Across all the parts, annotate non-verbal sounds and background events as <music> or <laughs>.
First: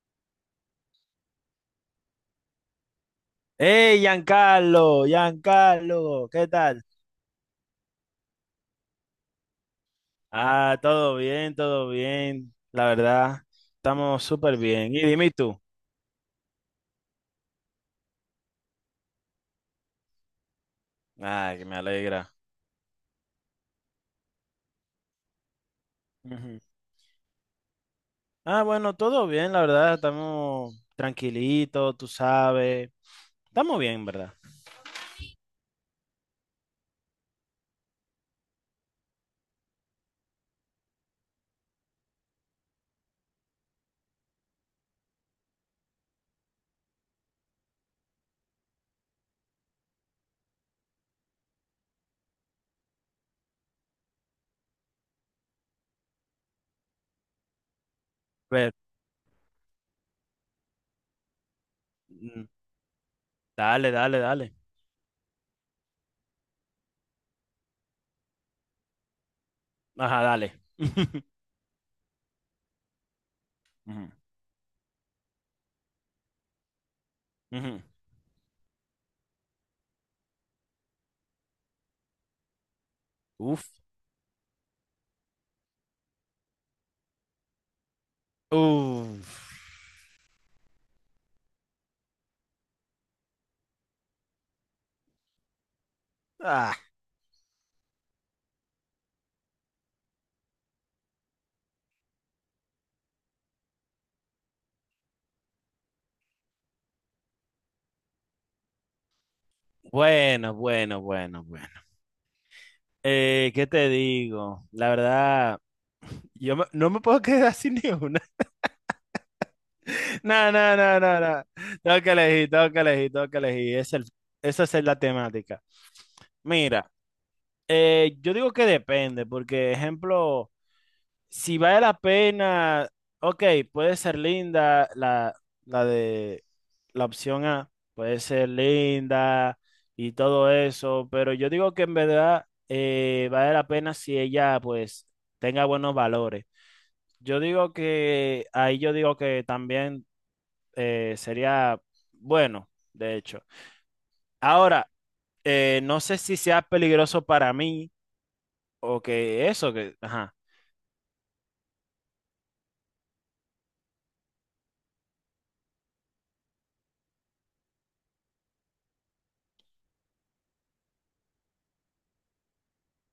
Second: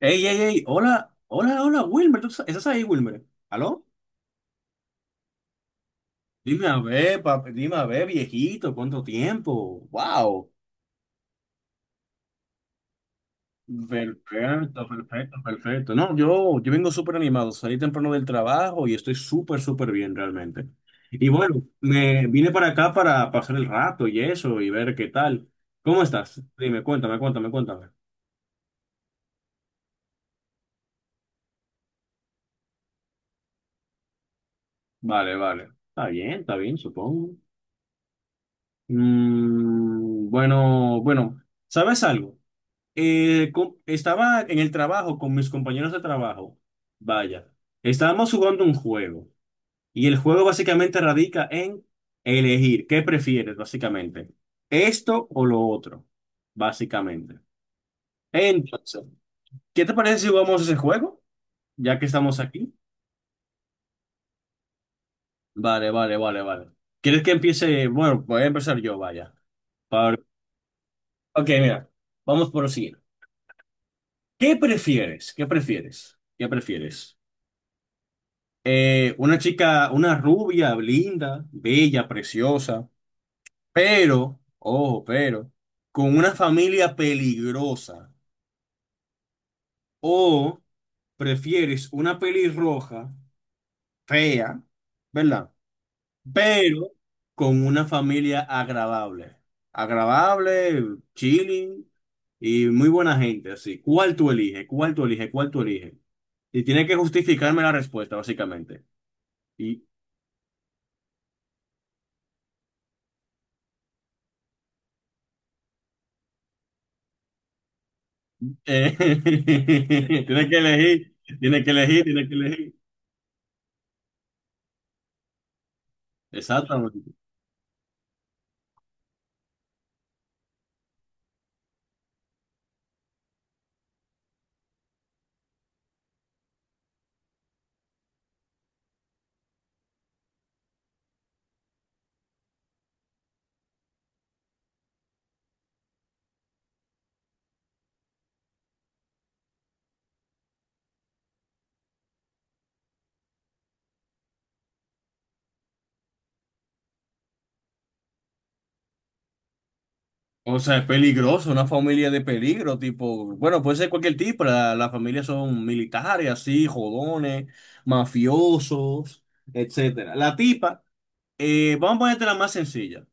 Ey, ey, ey, hola, hola, hola, Wilmer, ¿ estás ahí, Wilmer? ¿Aló? Hey, Giancarlo, Giancarlo, ¿qué Dime a tal? ver, papi, dime a ver, viejito, ¿cuánto tiempo? ¡Wow! Ah, todo bien, todo bien. La verdad, estamos súper Perfecto, bien. Y dime perfecto, tú. perfecto. No, yo vengo súper animado, salí temprano del trabajo y estoy súper, súper bien realmente. Y Ah, bueno, que me me alegra. vine para acá para pasar el rato y eso y ver qué tal. ¿Cómo estás? Ujú. Dime, cuéntame, cuéntame, cuéntame. Ah, bueno, todo bien, la verdad, estamos tranquilitos, tú sabes. Estamos bien, ¿verdad? Vale, vale. Está bien, supongo. Bueno, bueno, ¿sabes algo? Estaba en el trabajo con mis compañeros de trabajo. Vaya, estábamos jugando un juego y el juego básicamente radica en elegir qué prefieres, básicamente, esto o lo otro, básicamente. Pero, Entonces, ¿qué te parece si jugamos ese juego? Ya que estamos mm, aquí. dale, dale, dale. Vale, vale, vale, vale. ¿Quieres que empiece? Bueno, voy a empezar yo, vaya. Para- Ajá, dale. <laughs> Ok, mira, vamos por lo siguiente. Ujú, ¿Qué prefieres? ¿Qué prefieres? ¿Qué prefieres? ujú. Una chica, una rubia, linda, bella, preciosa, Uf. pero, ojo, pero, con una familia peligrosa. Uf. O prefieres una pelirroja, fea, ¿verdad? Ah, Pero con una familia agradable. Agradable, chilling y muy buena gente, así. ¿Cuál tú eliges? ¿Cuál tú eliges? ¿Cuál tú eliges? Y tiene que justificarme la respuesta, básicamente. y bueno, bueno, bueno, bueno. ¿Qué te digo? La verdad. No me puedo quedar <laughs> sin ni una. <laughs> Eh, <laughs> tienes No, que no, no, elegir, no, no. tienes que Tengo elegir, que tienes que elegir, tengo elegir. que elegir, tengo que elegir. Esa es la temática. Mira, Exactamente. Yo digo que depende, porque, ejemplo, si vale la pena, ok, puede ser linda la de la opción A, puede ser linda y todo eso, pero yo digo que en verdad vale la pena si ella, pues, tenga buenos valores. Yo digo que ahí yo digo que también sería bueno, de hecho. Ahora, no sé si sea peligroso para mí o que eso, que. Ajá. O sea, es peligroso, una familia de peligro, tipo, bueno, puede ser cualquier tipo, las familias son militares, así, jodones, mafiosos, etcétera. La tipa, vamos a ponerte la más sencilla.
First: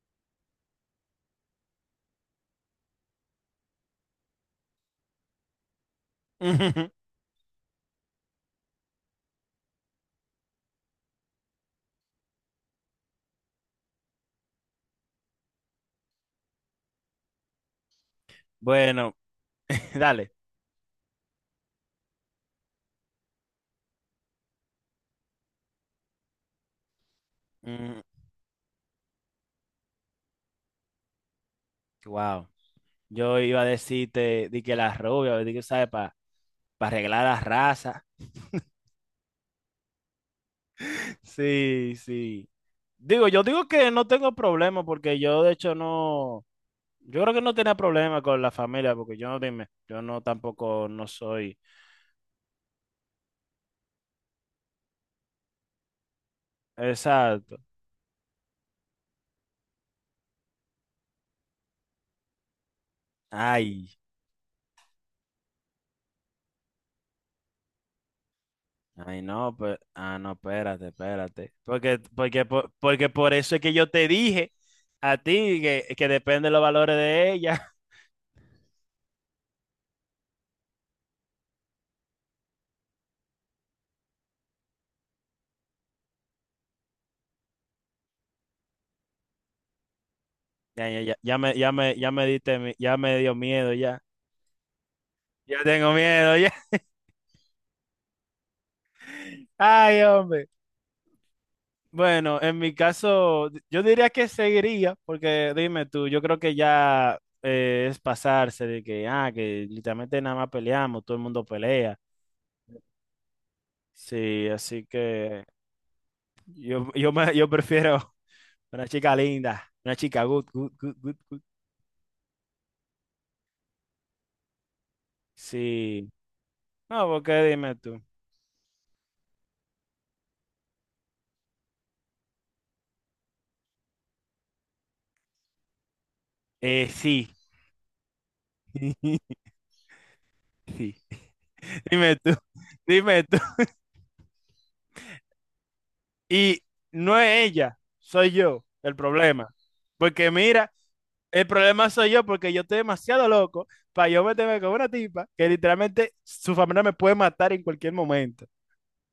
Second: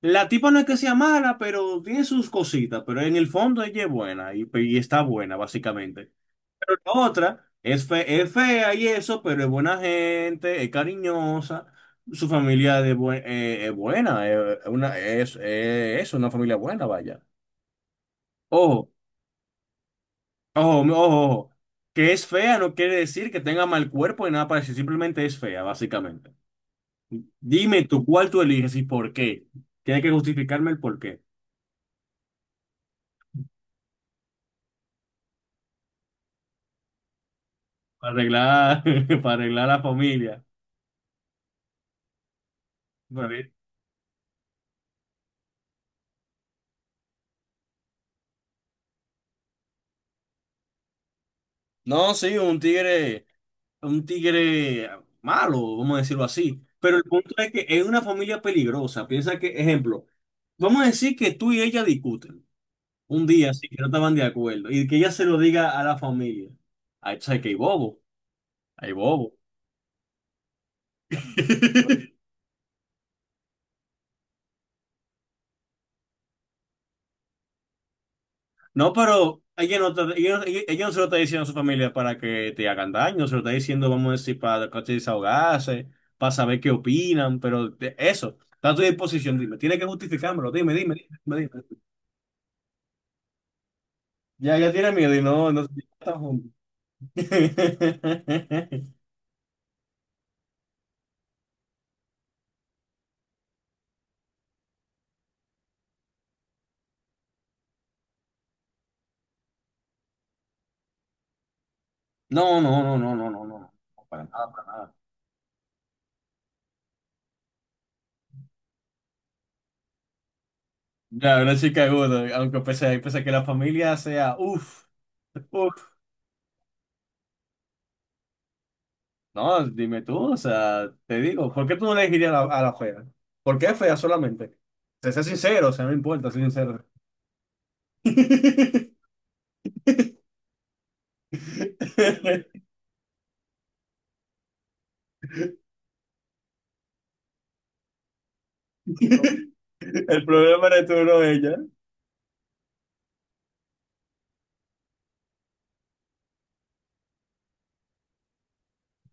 La tipa no es que sea mala, pero tiene sus cositas, pero en el fondo ella es buena y está buena, básicamente. <laughs> Otra es, es fea y eso, pero es buena gente, es cariñosa, su familia es buena, es una familia buena, vaya. Ojo, Bueno, <laughs> dale. ojo, ojo, ojo, que es fea no quiere decir que tenga mal cuerpo y nada parecido, simplemente es fea, básicamente. Dime tú cuál tú eliges y por qué. Tienes que justificarme el por qué. Wow. Yo iba a decirte di que las rubias di que sabe para arreglar las razas. Para arreglar, <laughs> para arreglar la familia. <laughs> Sí, sí. Digo, yo Vale. digo que no tengo problema porque yo de hecho no, yo creo que no tenía problema con la familia porque yo no dime, yo no tampoco no soy. No, sí, un tigre. Un tigre malo, vamos a decirlo así. Pero el punto es Exacto. que es una familia peligrosa. Piensa que, ejemplo, vamos a decir que tú y ella discuten un día así, que no Ay, estaban de acuerdo, y que ella se lo diga a la familia. Ahí sabes que hay bobo, hay ay, bobo. no, pues, ah, no, espérate, espérate. Porque, <laughs> porque, por- porque por eso es que yo te dije a ti que depende de los valores de ella. <laughs> No, pero ella no se lo está diciendo a su familia para que te hagan daño, se lo está diciendo, vamos a decir, para que te desahogarse, para saber qué opinan, pero eso, está a tu disposición, dime, tiene que justificármelo, dime, Ya, dime, ya, ya, dime, ya me, dime. ya me, ya me diste, ya me dio miedo, ya. Ya, ya tiene miedo y no, no Ya se tengo están miedo, juntos. ya. <laughs> <laughs> Ay, hombre. Bueno, en mi caso, yo diría que seguiría, porque dime tú, yo creo que ya es pasarse de que, ah, que literalmente nada más peleamos, todo el mundo pelea. No, no, no, no, no, no, no, no, para Sí, nada, para así nada. que. Yo prefiero una chica linda, una chica good, good, good, good, Ya, good. una chica aguda, aunque pese, pese a que la familia sea, uff, uff. Sí. No, porque dime tú. No, dime tú, o sea, te digo, ¿por qué tú no le dirías a la fea? ¿Por qué fea solamente? Sé, sé sincero, o sea, no importa, sé sincero. Sí. <laughs> <laughs> Sí. Dime tú. Dime tú. Y no es ella, soy yo el problema. El Porque problema mira, eres tú, no el ella. problema soy yo porque yo estoy demasiado loco para yo meterme con una tipa que literalmente su familia me puede matar en cualquier momento.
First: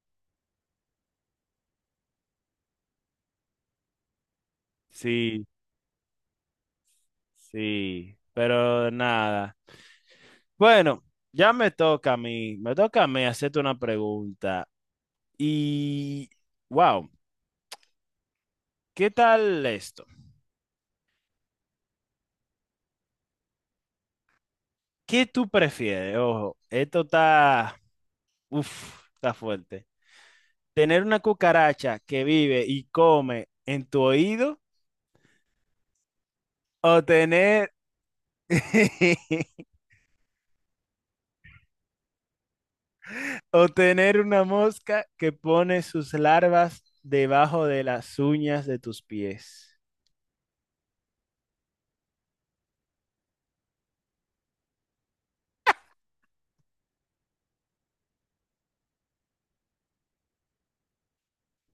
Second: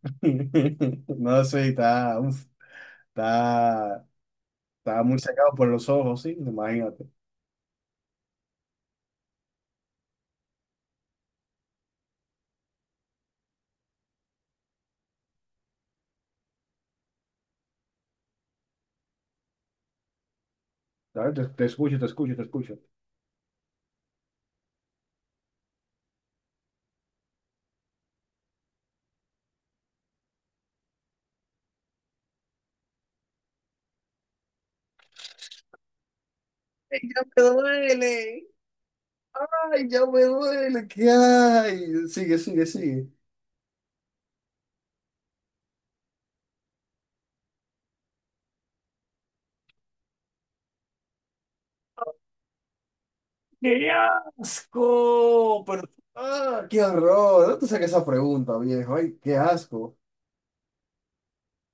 <laughs> No, sí, está, uff, está, está muy Sí. sacado por los ojos, sí, imagínate. Sí, pero nada. Bueno, ya me toca a mí, me toca a mí hacerte una pregunta. Y, wow, ¿qué tal esto? ¿Sabes? Te escucho, te escucho, te escucho. ¿Qué tú prefieres? Ojo, esto está, uf, está fuerte. ¿Tener una cucaracha que vive y come en tu oído Ay, o ya me tener, duele. <laughs> Ay, ya me duele. ¿Qué hay? Sigue, sigue, sigue. o tener una mosca que pone sus larvas debajo de las uñas de tus pies? ¡Qué asco! Pero, ah, qué horror. No te saques esa pregunta, viejo. Ay, qué asco.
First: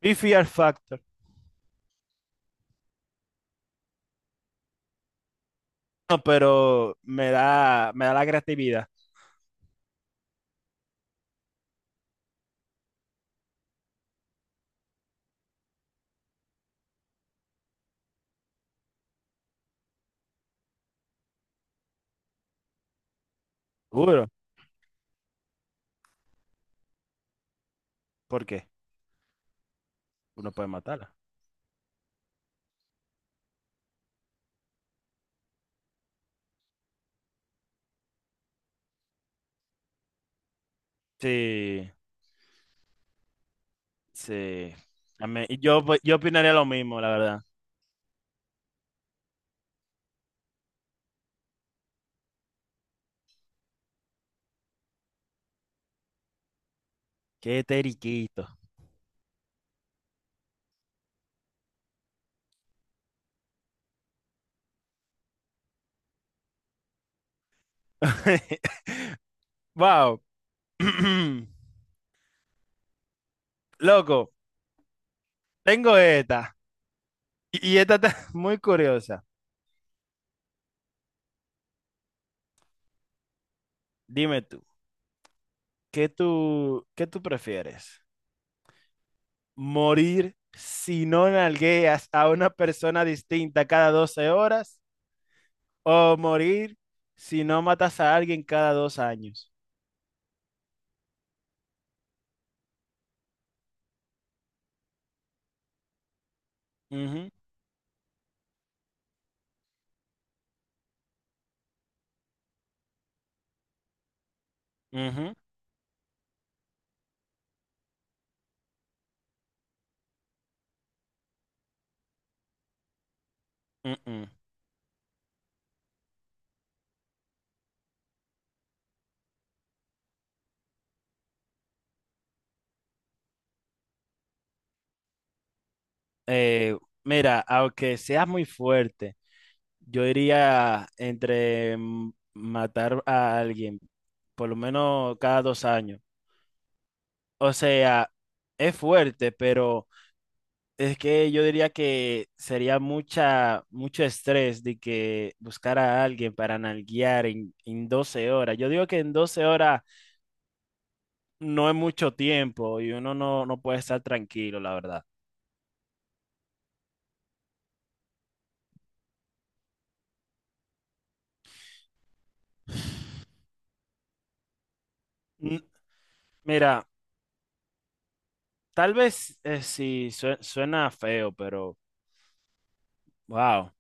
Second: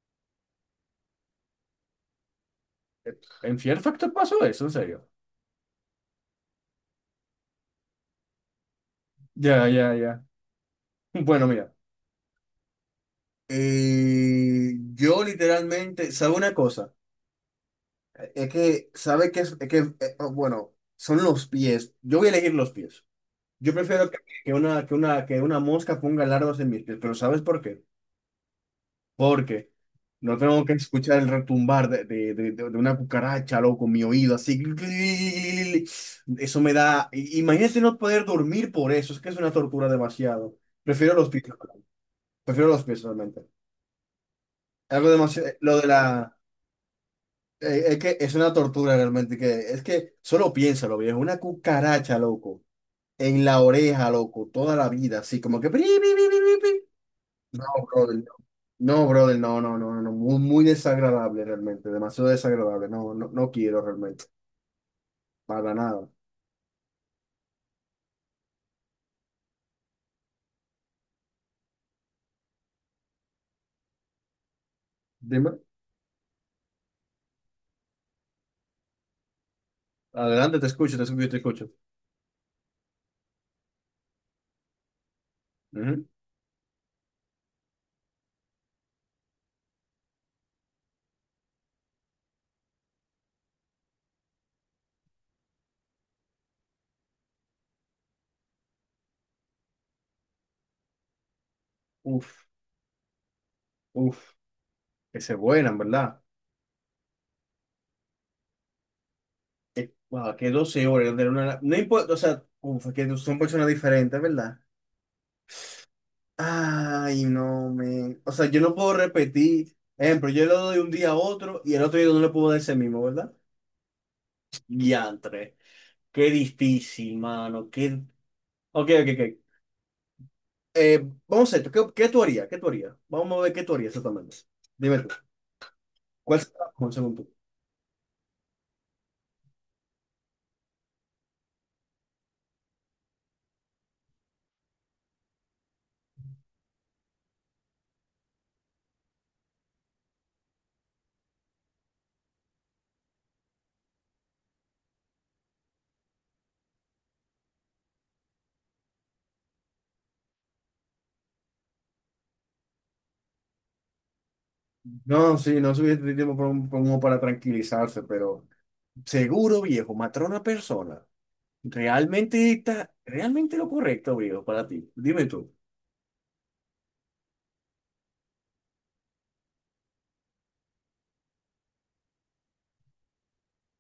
Be Fear Factor. ¿En Fear Factor pasó eso? ¿En serio? No, pero me da la creatividad. Ya, ya, ya. Bueno, mira. Yo literalmente, ¿sabe una cosa? Es que, ¿sabe que es? Es que, oh, bueno, son los pies. Yo voy a elegir los pies. Yo prefiero que, Seguro. que una mosca ponga lardos en mis pies, pero ¿sabes por qué? ¿Por qué? Porque no Uno tengo puede que matarla. escuchar el retumbar de una cucaracha, loco, en mi oído, así. Eso me da. Imagínate no poder dormir por eso, es que es una tortura demasiado. Prefiero los pies, Sí, prefiero los pies realmente. sí. Algo A mí- demasiado. y Lo yo, de yo la. opinaría lo mismo, la verdad. Es que es una tortura realmente, que es que solo piénsalo, viejo, una cucaracha, loco, en la oreja, loco, toda la vida, así como que. Qué No, brother, no. teriquito. No, brother, no, no, no, no, muy, muy desagradable realmente, demasiado desagradable, no, no, no quiero realmente, para nada. <laughs> Wow. <clears throat> Loco, Dime, tengo esta. Y esta está <laughs> muy curiosa. adelante, te escucho, te escucho, te escucho. Dime tú, Ujú. ¿Qué tú prefieres? ¿Morir si no nalgueas a una persona distinta cada 12 horas? ¿O morir si no matas a alguien cada dos años? Uf, uf, que se vuelan, ¿verdad? Ujú, Wow, que 12 horas, de una, no importa, o sea, uf, que no son personas diferentes, ¿verdad? ujú, Ay, no, me, o sea, yo no puedo repetir, ejemplo, yo le doy un día a otro y el otro día no le puedo dar ese mismo, ¿verdad? ujú. Diantre, qué difícil, mano, qué... Ok, ok, ok. Vamos a esto. ¿Qué tú harías? ¿Qué tú harías? Vamos a ver qué tú harías exactamente. Dime tú. ¿Cuál será la Eh, mejor según tú? Mira, aunque seas muy fuerte, yo iría entre matar a alguien, por lo menos cada dos años. O sea, es fuerte, pero es que yo diría que sería mucho estrés de que buscar a alguien para nalguear en 12 horas. Yo digo que en 12 horas no, es mucho tiempo y uno no puede estar tranquilo, la verdad. No, sí, no suficiente tiempo para, como para tranquilizarse, pero seguro, viejo, matar a una persona. Realmente está, realmente <sighs> lo correcto, viejo, para ti. Dime tú. N- Mira, tal vez sí suena feo, pero wow.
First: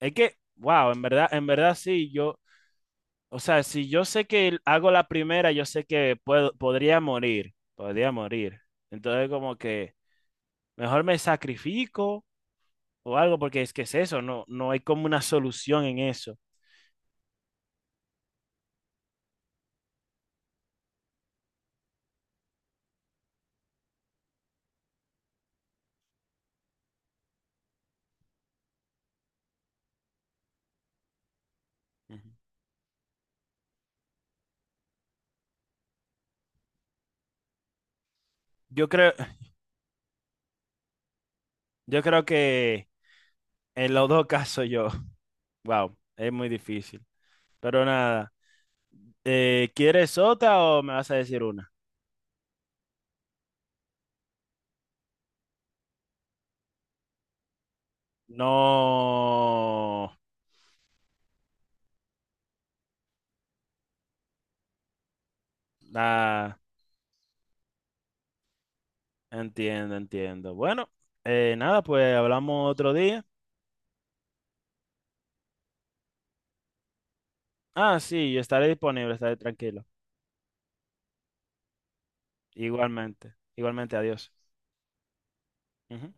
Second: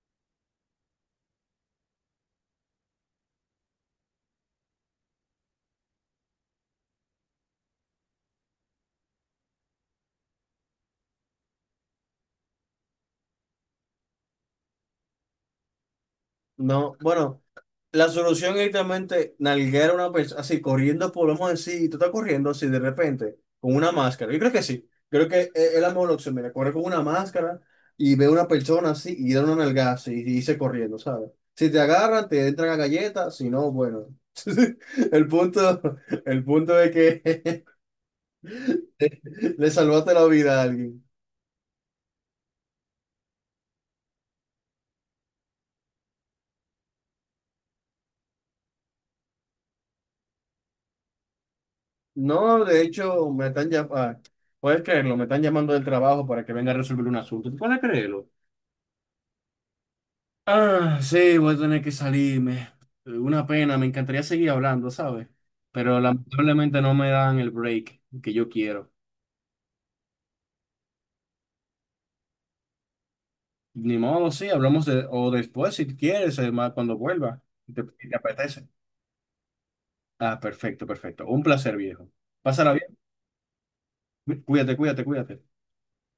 Es que, wow, en verdad sí, yo, o sea, si yo sé que hago la primera, yo sé que puedo, podría morir, podría morir. Entonces como que mejor me sacrifico o algo, porque es que es eso, no hay como una solución en eso. No, bueno. La solución es directamente nalguear a una persona, así corriendo, podemos decir, tú estás corriendo así de repente, con una máscara. Yo creo que sí, creo que es la mejor opción. Mira, correr con una máscara y ve a una persona así y da una nalgada así y dice corriendo, ¿sabes? Si te agarran, Ujú. te entran a galletas, si no, bueno. <laughs> El punto, el punto es que Yo creo, <laughs> le salvaste la vida a alguien. yo creo que en los dos casos yo, <laughs> wow, es muy difícil. Pero nada, ¿quieres otra o me vas a decir una? No, de hecho, me están llamando, puedes creerlo, me están llamando del trabajo para que venga a resolver un asunto. ¿Tú puedes creerlo? No, Ah, sí, voy a tener que salirme. Una pena, me encantaría seguir hablando, ¿sabes? Pero nada, lamentablemente no me dan el break que yo quiero. entiendo, entiendo. Bueno, nada, pues hablamos otro día. Ni modo, sí, hablamos de, o después si quieres, además, cuando vuelva, si te, Ah, si te sí, yo estaré apetece. disponible, estaré tranquilo. Ah, perfecto, perfecto. Un placer, viejo. Pásala Igualmente, igualmente, adiós. bien. Cuídate, cuídate, cuídate. Ujú.